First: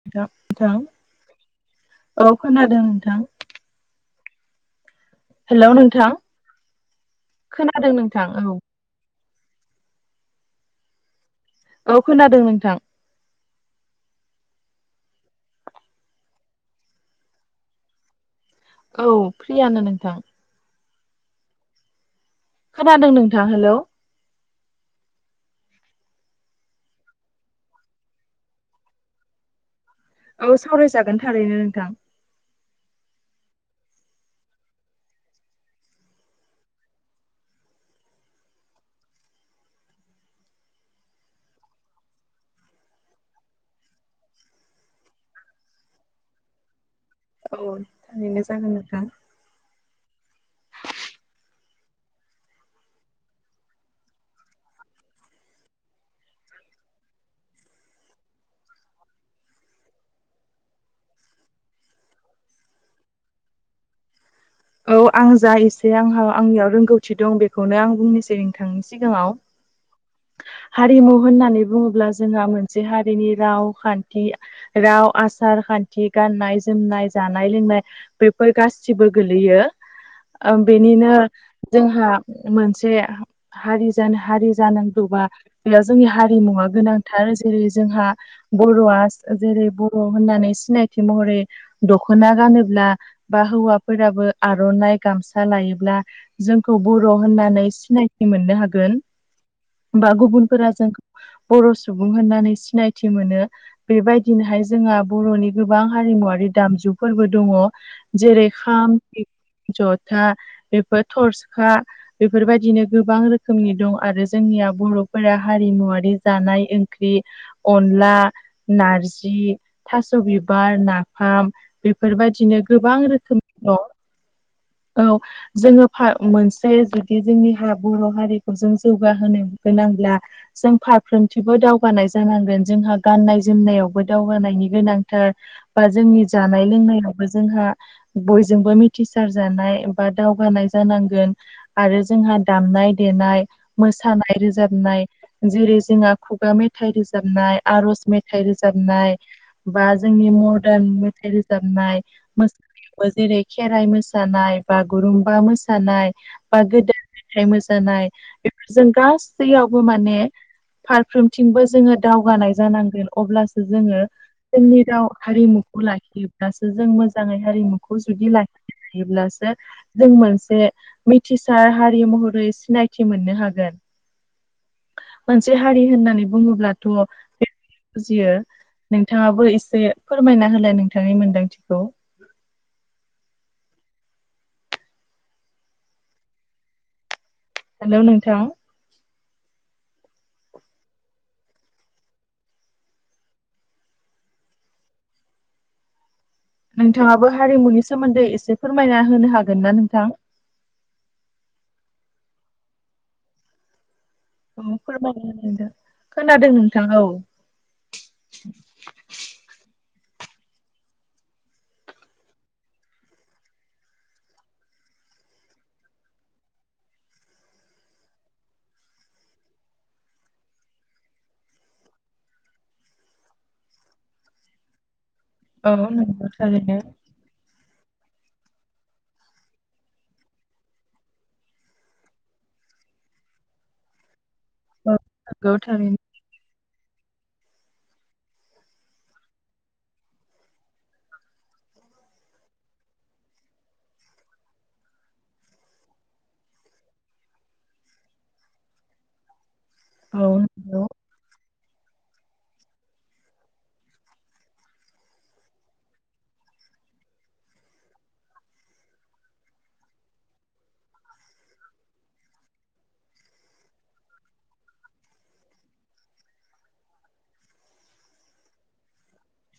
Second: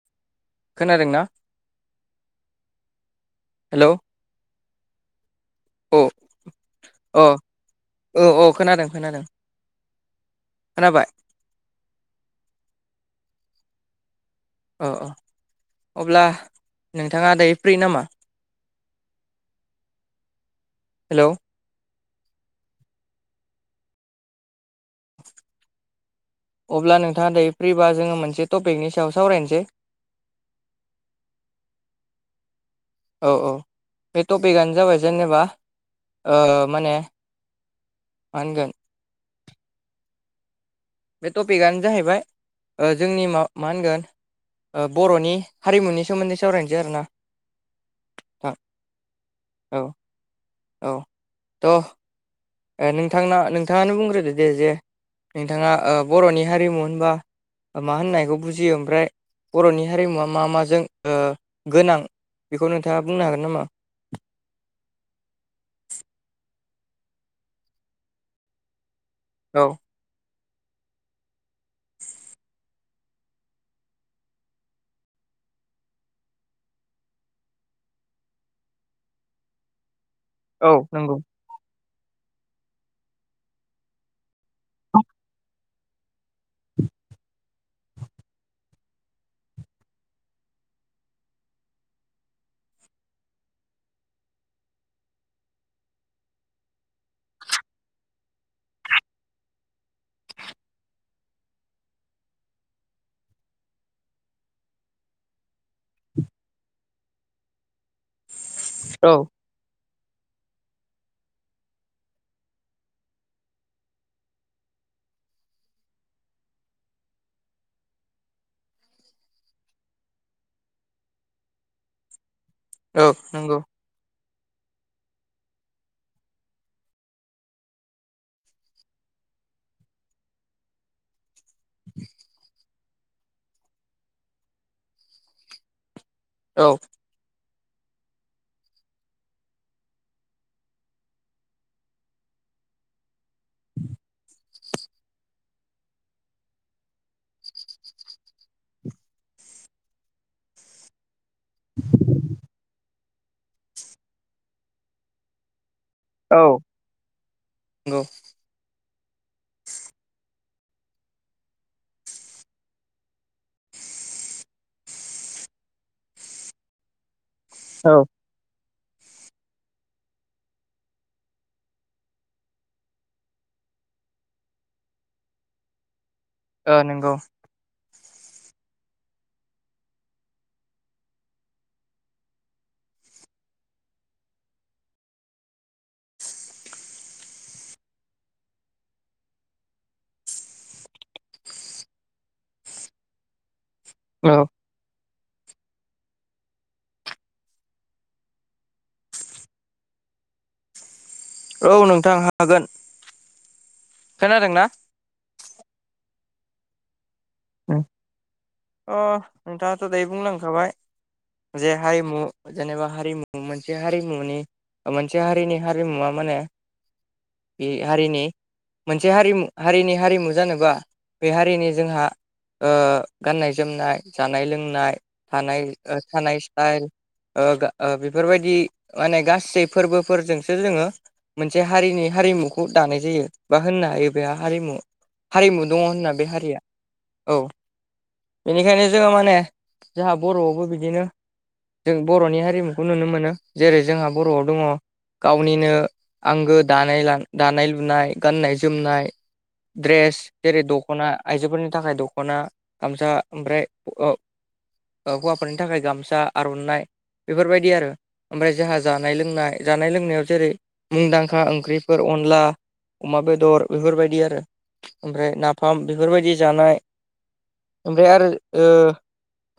नोंथां नोंथां खोनादोंना औ खोनादों नोंथां हेल' हेल' नोंथां अ खोनादों नोंथां औ खोनादों खोनादों खोनाबाय औ खोनादों नोंथां अ अ अब्ला नोंथाङा दायो फ्रि नामा औ फ्रियानो नोंथां हेल' खोनादों नोंथां हेल' अब्ला नोंथाङा दायो फ्रिबा जोङो मोनसे टपिकनि सायाव सावरायनोसै औ सावरायजागोन थारैनो नोंथां औ औ बे टपिकआनो जाबाय जेनेबा ओ माने मा होनगोन बे टपिकआनो जाहैबाय जोंनि मा मा होनगोन बर'नि हारिमुनि सोमोन्दै सावरायनोसै आरो ना औ थारैनो जागोन नोंथां औ औ त नोंथांना नोंथाङानो बुंग्रोदो दे जे नोंथाङा बर'नि हारिमु होनबा मा होननायखौ बुजियो ओमफ्राय बर'नि हारिमुवा मा माजों गोनां बेखौ नोंथाङा बुंनो हागोन नामा औ आं जा एसे आंहा आंनियाव रोंगौथि दं बेखौनो आं बुंनोसै नोंथांनि सिगाङाव औ हारिमु होननानै बुङोब्ला जोंहा मोनसे हारिनि रावखान्थि राव आसार खान्थि गाननाय जोमनाय जानाय लोंनाय बेफोर गासिबो गोगलैयो बेनिनो नंगौ जोंहा मोनसे हारि जानो हारि जानांगौबा बेयाव जोंनि हारिमुवा गोनांथार जेरै जोंहा बर'आ जेरै बर' होननानै सिनायथि महरै दख'ना गानोब्ला बा हौवाफोराबो आर'नाइ गामसा लायोब्ला जोंखौ बर' होननानै सिनायथि मोननो हागोन बा गुबुनफोरा जोंखौ बर' सुबुं होननानै सिनायथि मोनो बेबायदिनोहाय जोंहा बर'नि गोबां हारिमुवारि दामजुफोरबो दङ जेरै खाम औ जथा बेफोर थरसखा बेफोरबायदिनो गोबां रोखोमनि दं आरो जोंनिया बर'फोरा हारिमुवाआरि जानाय ओंख्रि अनला नारजि थास' बिबार नाफाम बेफोरबायदिनो गोबां रोखोम नंगौ औ जोङो मोनसे जुदि जोंनि बर' हारिखौ जों जौगाहोनो गोनांब्ला जों फारफ्रोमथिबो दावगानाय जानांगोन जोंहा गाननाय जोमनायावबो दावगानायनि गोनांथार बा जोंनि औ जानाय लोंनायावबो जोंहा बयजोंबो मिथिसारजानाय बा दावगानाय जानांगोन आरो जोंहा दामनाय देनाय मोसानाय रोजाबनाय जेरै जोंहा खुगा मेथाइ रोजाबनाय आरज मेथाइ रोजाबनाय जोंनि मदार्न मेथाइ रो जाबनाय मोसानायावबो जेरै खेराइ मोसानाय बागुरुम्बा मोसानाय नंगौ ओ बा गोदो मेथाइ मोसानाय बेफोरजों गासैयावबो माने फारफ्रोमथिंबो जोंङो दावगानाय जानांगोन अब्लासो जोंङो जोंनि राव हारिमुखौ लाखियोब्लासो जों मोजांङै हारिमुखौ जुदि [unintelligible] जों मोनसे मिथिसार हारि महरै सिनायथि मोननो हागोन मोनसे हारि होननानै बुङोब्लाथ' नंगौ बुजियो नोंथाङाबो एसे फोरमायना हला नोंथांनि मोनदांथिखौ हेलौ नोंथां औ नोंथांङाबो हारिमुनि सोमोन्दै एसे फोरमायना होनो हागोन ना नोंथां औ नोंथां हागोन खोनादों ना फोरमाय खोनादों नोंथां औ अ नोंथांङाथ' दायो बुंलांखाबाय जे हारिमु जेनेबा हारिमु मोनसे हारिमुनि मोनसे हारिनि हारिमुवा माने बे हारिनि मोनसे हारिमु हारिनि हारिमु जानोबा बे हारिनि जोंहा गाननाय जोमनाय जानाय लोंनाय थानाय औ नंगौ थानाय थारैनो स्टाइल बेफोरबायदि माने गासै फोरबोफोरजोंसो जोंङो मोनसे हारिनि हारिमुखौ दानाय जायो बा होननो हायो बे हारिमु औ नंगौ हारिमु दंङो थारैनो। होनना बे हारिया औ बेनिखायनो जोङो माने जाहा बर'आवबो बिदिनो जों बर'नि हारिमुखौ नुनो मोनो जेरै जोंहा बर'आव दङ गावनिनो आंगो दानाय ला दानाय लुनाय गाननाय जोमनाय ड्रेस औ जेरै नंगौ दख'ना आइजोफोरनि थाखाय दख'ना गामसा ओमफ्राय ओ हौवाफोरनि थाखाय गामसा आर'नाइ बेफोरबायदि आरो ओमफ्राय जोंहा जानाय लोंनाय जानाय लोंनायाव जेरै मुंदांखा ओंख्रिफोर अनला अमा बेदर बेफोरबायदि आरो ओमफ्राय नाफाम बेफोरबायदि जानाय ओमफ्राय आरो ओ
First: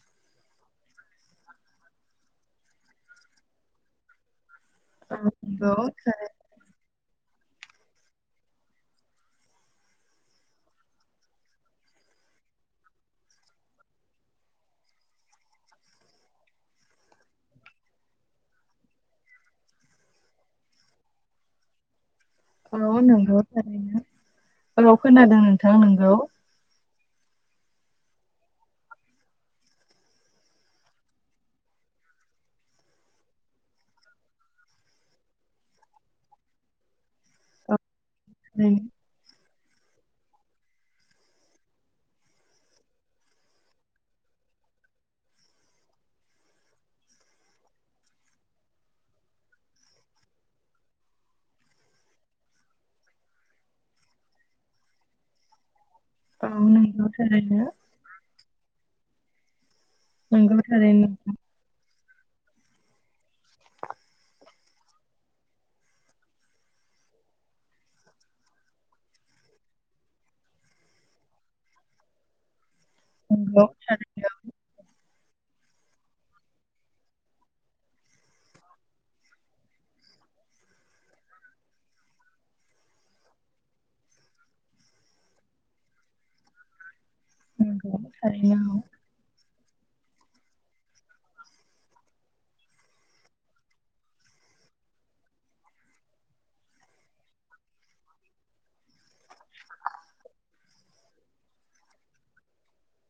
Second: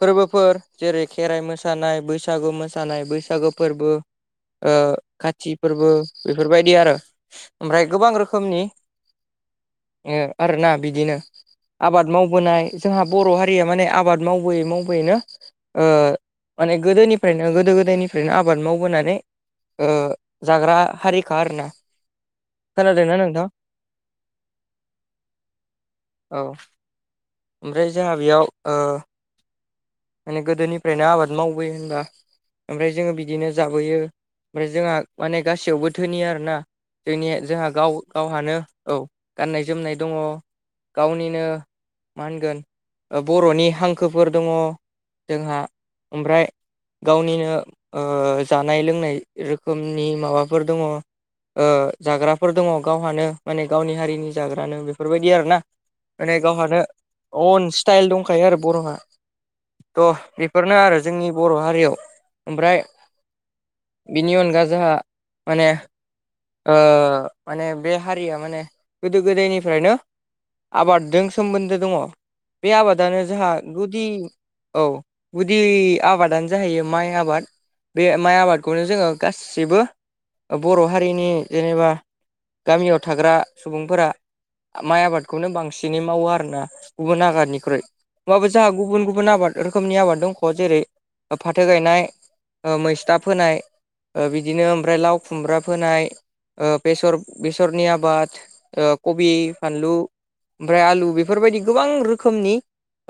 फोरबोफोर जेरै खेराइ मोसानाय बैसागु मोसानाय बैसागु फोरबो ओ औ खाथि नंगौ फोरबो बेफोरबायदि आरो ओमफ्राय गोबां रोखोमनि आरोना बिदिनो आबाद मावबोनाय जोंहा बर' हारिया माने आबाद मावबोयै मावबोयैनो ओ माने गोदोनिफ्रायनो गोदो गोदायनिफ्रायनो आबाद मावबोनानै ओ जाग्रा हारिखा आरोना औ खोनादोंना नोंगौ नोंथां थारैनो औ खोनादों नोंथां नोंगौ औ ओमफ्राय जोंहा बेयाव ओ माने गोदोनिफ्रायनो आबाद मावबोयो होनबा ओमफ्राय जोङो बिदिनो जाबोयो ओमफ्राय जोंहा माने गासैयावबो धोनि आरोना जोंनिया जोंहा औ गाव गावहानो थारैनो औ गाननाय जोमनाय दङ गावनिनो मा होनगोन बर'नि हांखोफोर दङ। जोंहा ओमफ्राय गावनिनो ओ जानाय लोंनाय रोखोमनि माबाफोर दङ ओ जाग्राफोर दङ गावहानो माने गावनि हारिनि जाग्रानो बेफोरबायदि आरोना माने औ गावहानो नंगौ थारैनो अन स्टाइल दंखायो आरो बर'हा थ' नंगौ बेफोरनो आरो थारैनो जोंनि बर' हारियाव ओमफ्राय बिनि अनगा जोंहा माने ओ माने बे हारिया माने गोदो गोदायनिफ्रायनो आबादजों सोमोन्दो दङ बे आबादानो जोंहा नंगौ गुदि थारैनो औ गुदि आबादानो जाहैयो माइ आबाद बे माइ आबादखौनो जोङो गासिबो बर' हारिनि जेनेबा गामियाव थाग्रा सुबुंफोरा माइ आबादखौनो बांसिनै मावो आरोना गुबुन आबादनिख्रुइ नंगौ ओमबाबो थारैनो जोंहा औ गुबुन गु बुन आबाद रोखोमनि आबाद दंख' जेरै फाथो गायनाय ओ मैस्था फोनाय ओ बिदिनो ओमफ्राय लाव खुमब्रा फोनाय ओ बेसर बेसरनि आबाद ओ कबि बानलु ओमफ्राय आलु बेफोरबायदि गोबां रोखोमनि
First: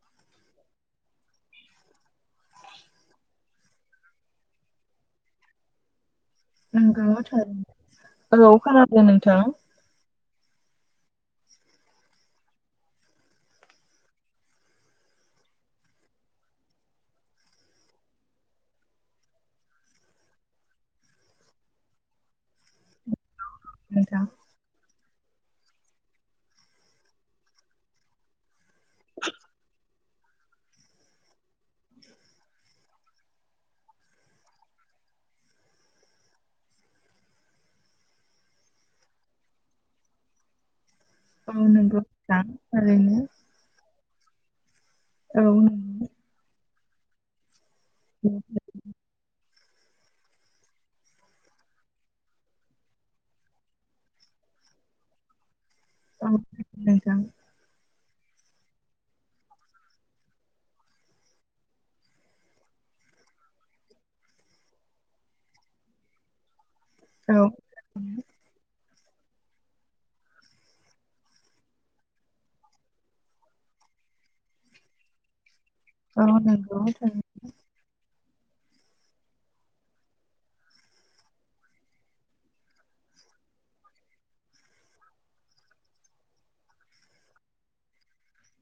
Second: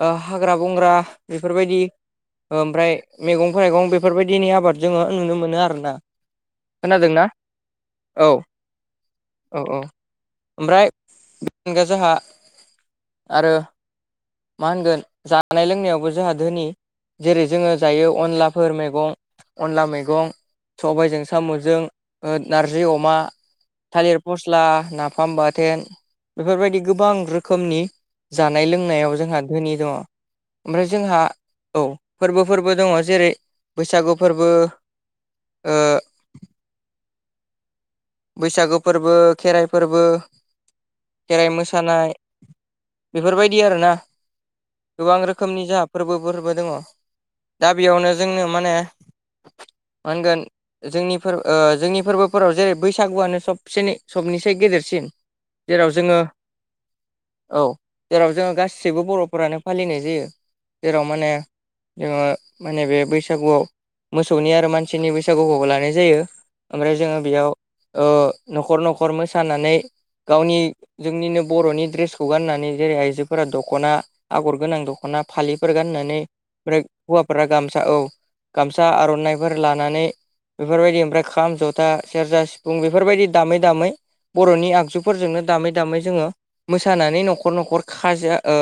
ओ हाग्रा बंग्रा बेफोरबायदि ओमफ्राय मैगं थाइगं बेफोरबायदिनि आबाद जोङो नुनो मोनो आरोना नोंगौ खोनादोंना [unintelligible] औ खोनादों नोंथां औ औ ओमफ्राय [unintelligible] जोंहा आरो मा होनगोन जानाय लोंनायावबो जोंहा धोनि जेरै जोङो जायो अनलाफोर मेगं अनला मैगं सबाइजों साम'जों ओ नारजै‌ अमा नोंथां थालिर फस स्ला नाफाम बाथोन बेफोरबायदि गोबां रोखोमनि जानाय लोंनायाव जोंहा धोनि दङ ओमफ्राय जोंहा औ फोरबो फोरबो दङ जेरै बैसागु फोरबो ओ बैसागो फोरबो खेराइ फोरबो खेराइ औ नंगौ मोसानाय नोंथां थारैनो बेफोरबाय दि आरोना गोबां औ रोखोमनि जोंहा नंगौ फोरबो फोरबो दङ दा बेयावनो जोङो माने मा होनगोन जोंनि जोंनि फोरबोफोराव जेरै बैसागुआनो सबसेनै सबनिसाय गेदेरसिन जेराव जोङो औ नोंथां औ जेराव जोङो गासिबो बर'फोरानो फालिनाय जायो जेराव माने जोङो माने बे बैसागुआव मोसौनि आरो मानसिनि बैसागुखौबो लानाय जायो ओमफ्राय जोङो औ बेयाव ओ नखर नखर मोसानानै गावनि जोंनिनो बर'नि ड्रेसखौ गाननानै जेरै आइजोफोरा दखना आगर गोनां दखना फालिफोर गाननानै औ नंगौ ओमफ्राय थारै हौवाफोरा गामसा औ गामसा आर'नाफोर लानानै बेफोरबायदि ओमफ्राय खाम जथा सेरजा सि बेफोरबायदि दामै दामै बर'नि आगजुफोरजोंनो दामै दामै जोङो मोसानानै नखर नखर खाजो ओ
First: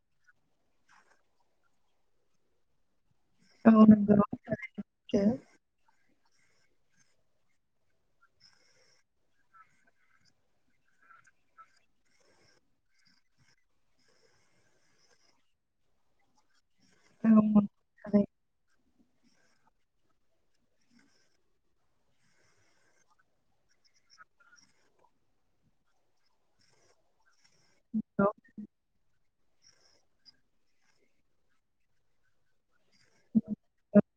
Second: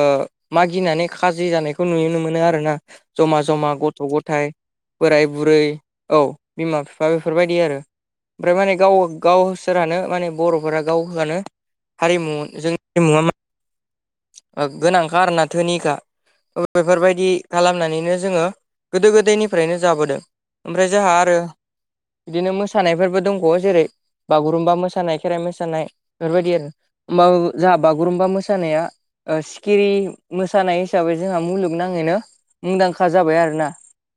मागिनानै खाजि जानायखौ नुनो मोनो आरोना जमा जमा औ गथ' नंगौ गथाइ बोराय थारैनो बुरै औ बिमा बिफा बेफोरबायदि आरो ओमफ्राय माने गाव गावसोरानो माने बर'फोरा गाव हानो हारिमु जोंनि हारिमुआ गोनांखा आरोना धोनिखा बैफोरबायदि औ नंगौ खालामनानैनो थारैनो जोङो गोदो गोदायनिफ्रायनो जाबोदों ओमफ्राय जोहा आरो बिदिनो मोसानायफोरबो दं बावो जेरै बागुरुम्बा मोसानाय खेराइ मोसानाय बेफोर बायदि आरो होमबा जोहा बागुरुम्बा औ मोसानाया ओ सिखिरि मोसानाय हिसाबै जोहा मुलुगनाङैनो मुंदांखा जाबाय आरोना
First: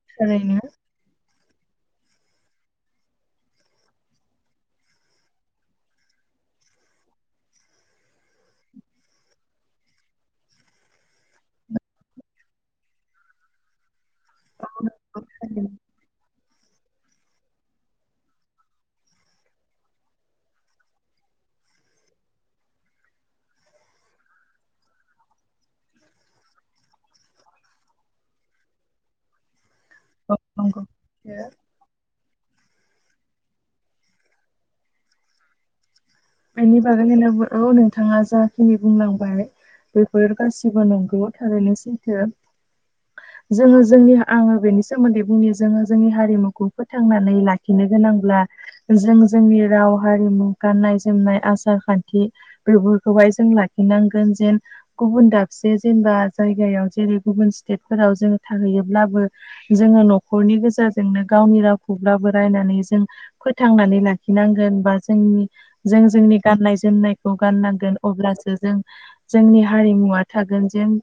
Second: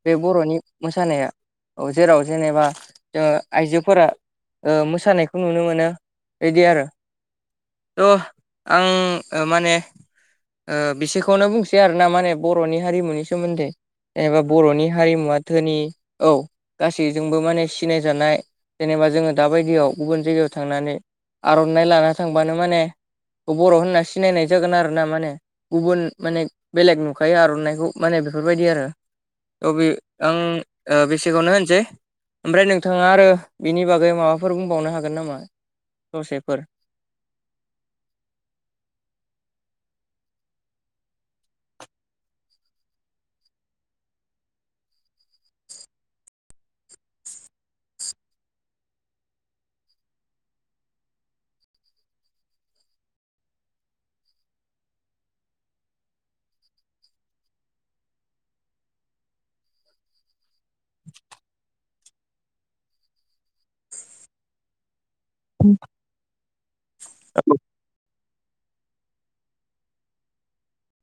बे बर'नि थारैनो औ मोसानाया औ जेराव जेनेबा जोङो ओ आइजोफोरा ओ मोसानायखौ नुनो मोनो इदि आरो थ' ओ आं माने ओ बिसेखौनो बुंसै आरो ना माने बर'नि हारिमुनि सोमोन्दै एबा बर'नि हारिमुवा धोनि थारैनो औ गासैजोंबो माने सिनायजानाय जेनेबा जोङो दाबायदियाव गुबुन जायगायाव थांनानै आर'नाइ लाना थांबानो माने बर' होनना सिनायनाय जागोन आरो ना माने गुबुन माने बेलेग नुखायो आर'नाइखौ माने बेफोर बायदि आरो औ बे आं औ नंगौ ओ बेसेखौनो होनसै ओमफ्राय नोंथाङा आरो बिनि बागै माबाफोर बुंबावनो हागोन नामा ससेफोर बागैनो नोबो औ नोंथाङा जाखिनि बुंलांबाय बेफोर गासिबो नंगौ थारैनो सैथो [inaudible] जोङो जोंनि आङो बेनि सोमोन्दै बुंनि जोङो जोंनि हारिमुखौ फोथांनानै लाखिनो गोनांब्ला जों जोंनि राव हारिमु गाननाय जो जोमनाय आसार खान्थि बेफोरखौहाय जों लाखिनांगोन जेन गुबुन दाबसे जेनेबा जायगायाव जेरै गुबुन स्टेटफोराव जोङो थाहैयोब्लाबो जोङो न'खरनि गोज जोंनो गावनि रावखौब्लाबो रायनानै जों फोथांनानै लाखिनांगोन बा जोंनि जों जोंनि गाननाय जोमनायखौ गाननांगोन अब्लासो जों जोंनि हारिमुवा थागोन जेन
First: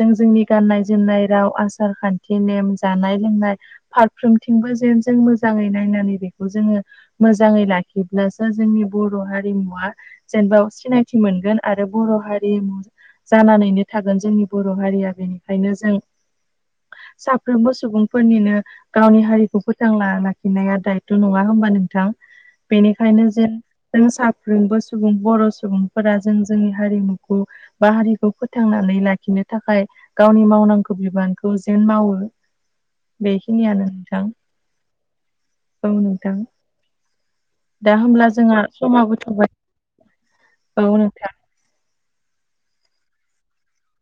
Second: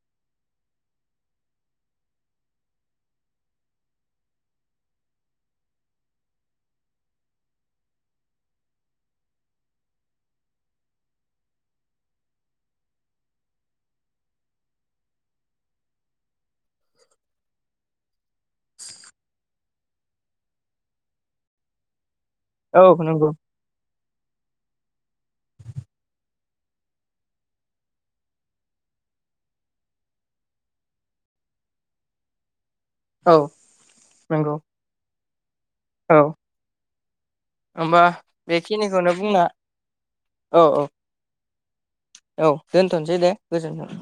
जों जोंनि गाननाय जोमनाय राव आसार खान्थि नेम जानाय लोंनाय फारफ्रोमथिंबो जेन जों मोजाङै नायनानै बेखौ जोङो मोजाङै लाखिब्लासो जोंनि बर' हारिमुवा जेनेबा सिनायथि मोनगोन आरो बर' हारिमु जानानैनो थागोन जोंनि बर' हारिया बेनिखायनो जों साफ्रोमबो सुबुंफोरनिनो गावनि हारिखौ फोथांना लाखिनाया दायथ' नङा होमबा नोंथां औ नंगौ बेनिखायनो जे जों साफ्रोमबो सुबुं बर' सुबुंफोरा जों जोंनि हारिमुखौ बा हारिखौ फोथांनानै लाखिनो थाखाय गावनि मावनांगौ बिबानखौ जेन मावो औ बेखिनियानो नोंथां नंगौ औ नोंथां दा होमबा होमब्ला जोंहा बेखिनिखौनो समाबो बुंना थौबाय औ नोंथां औ दोनथ'सै दे गोजोनथों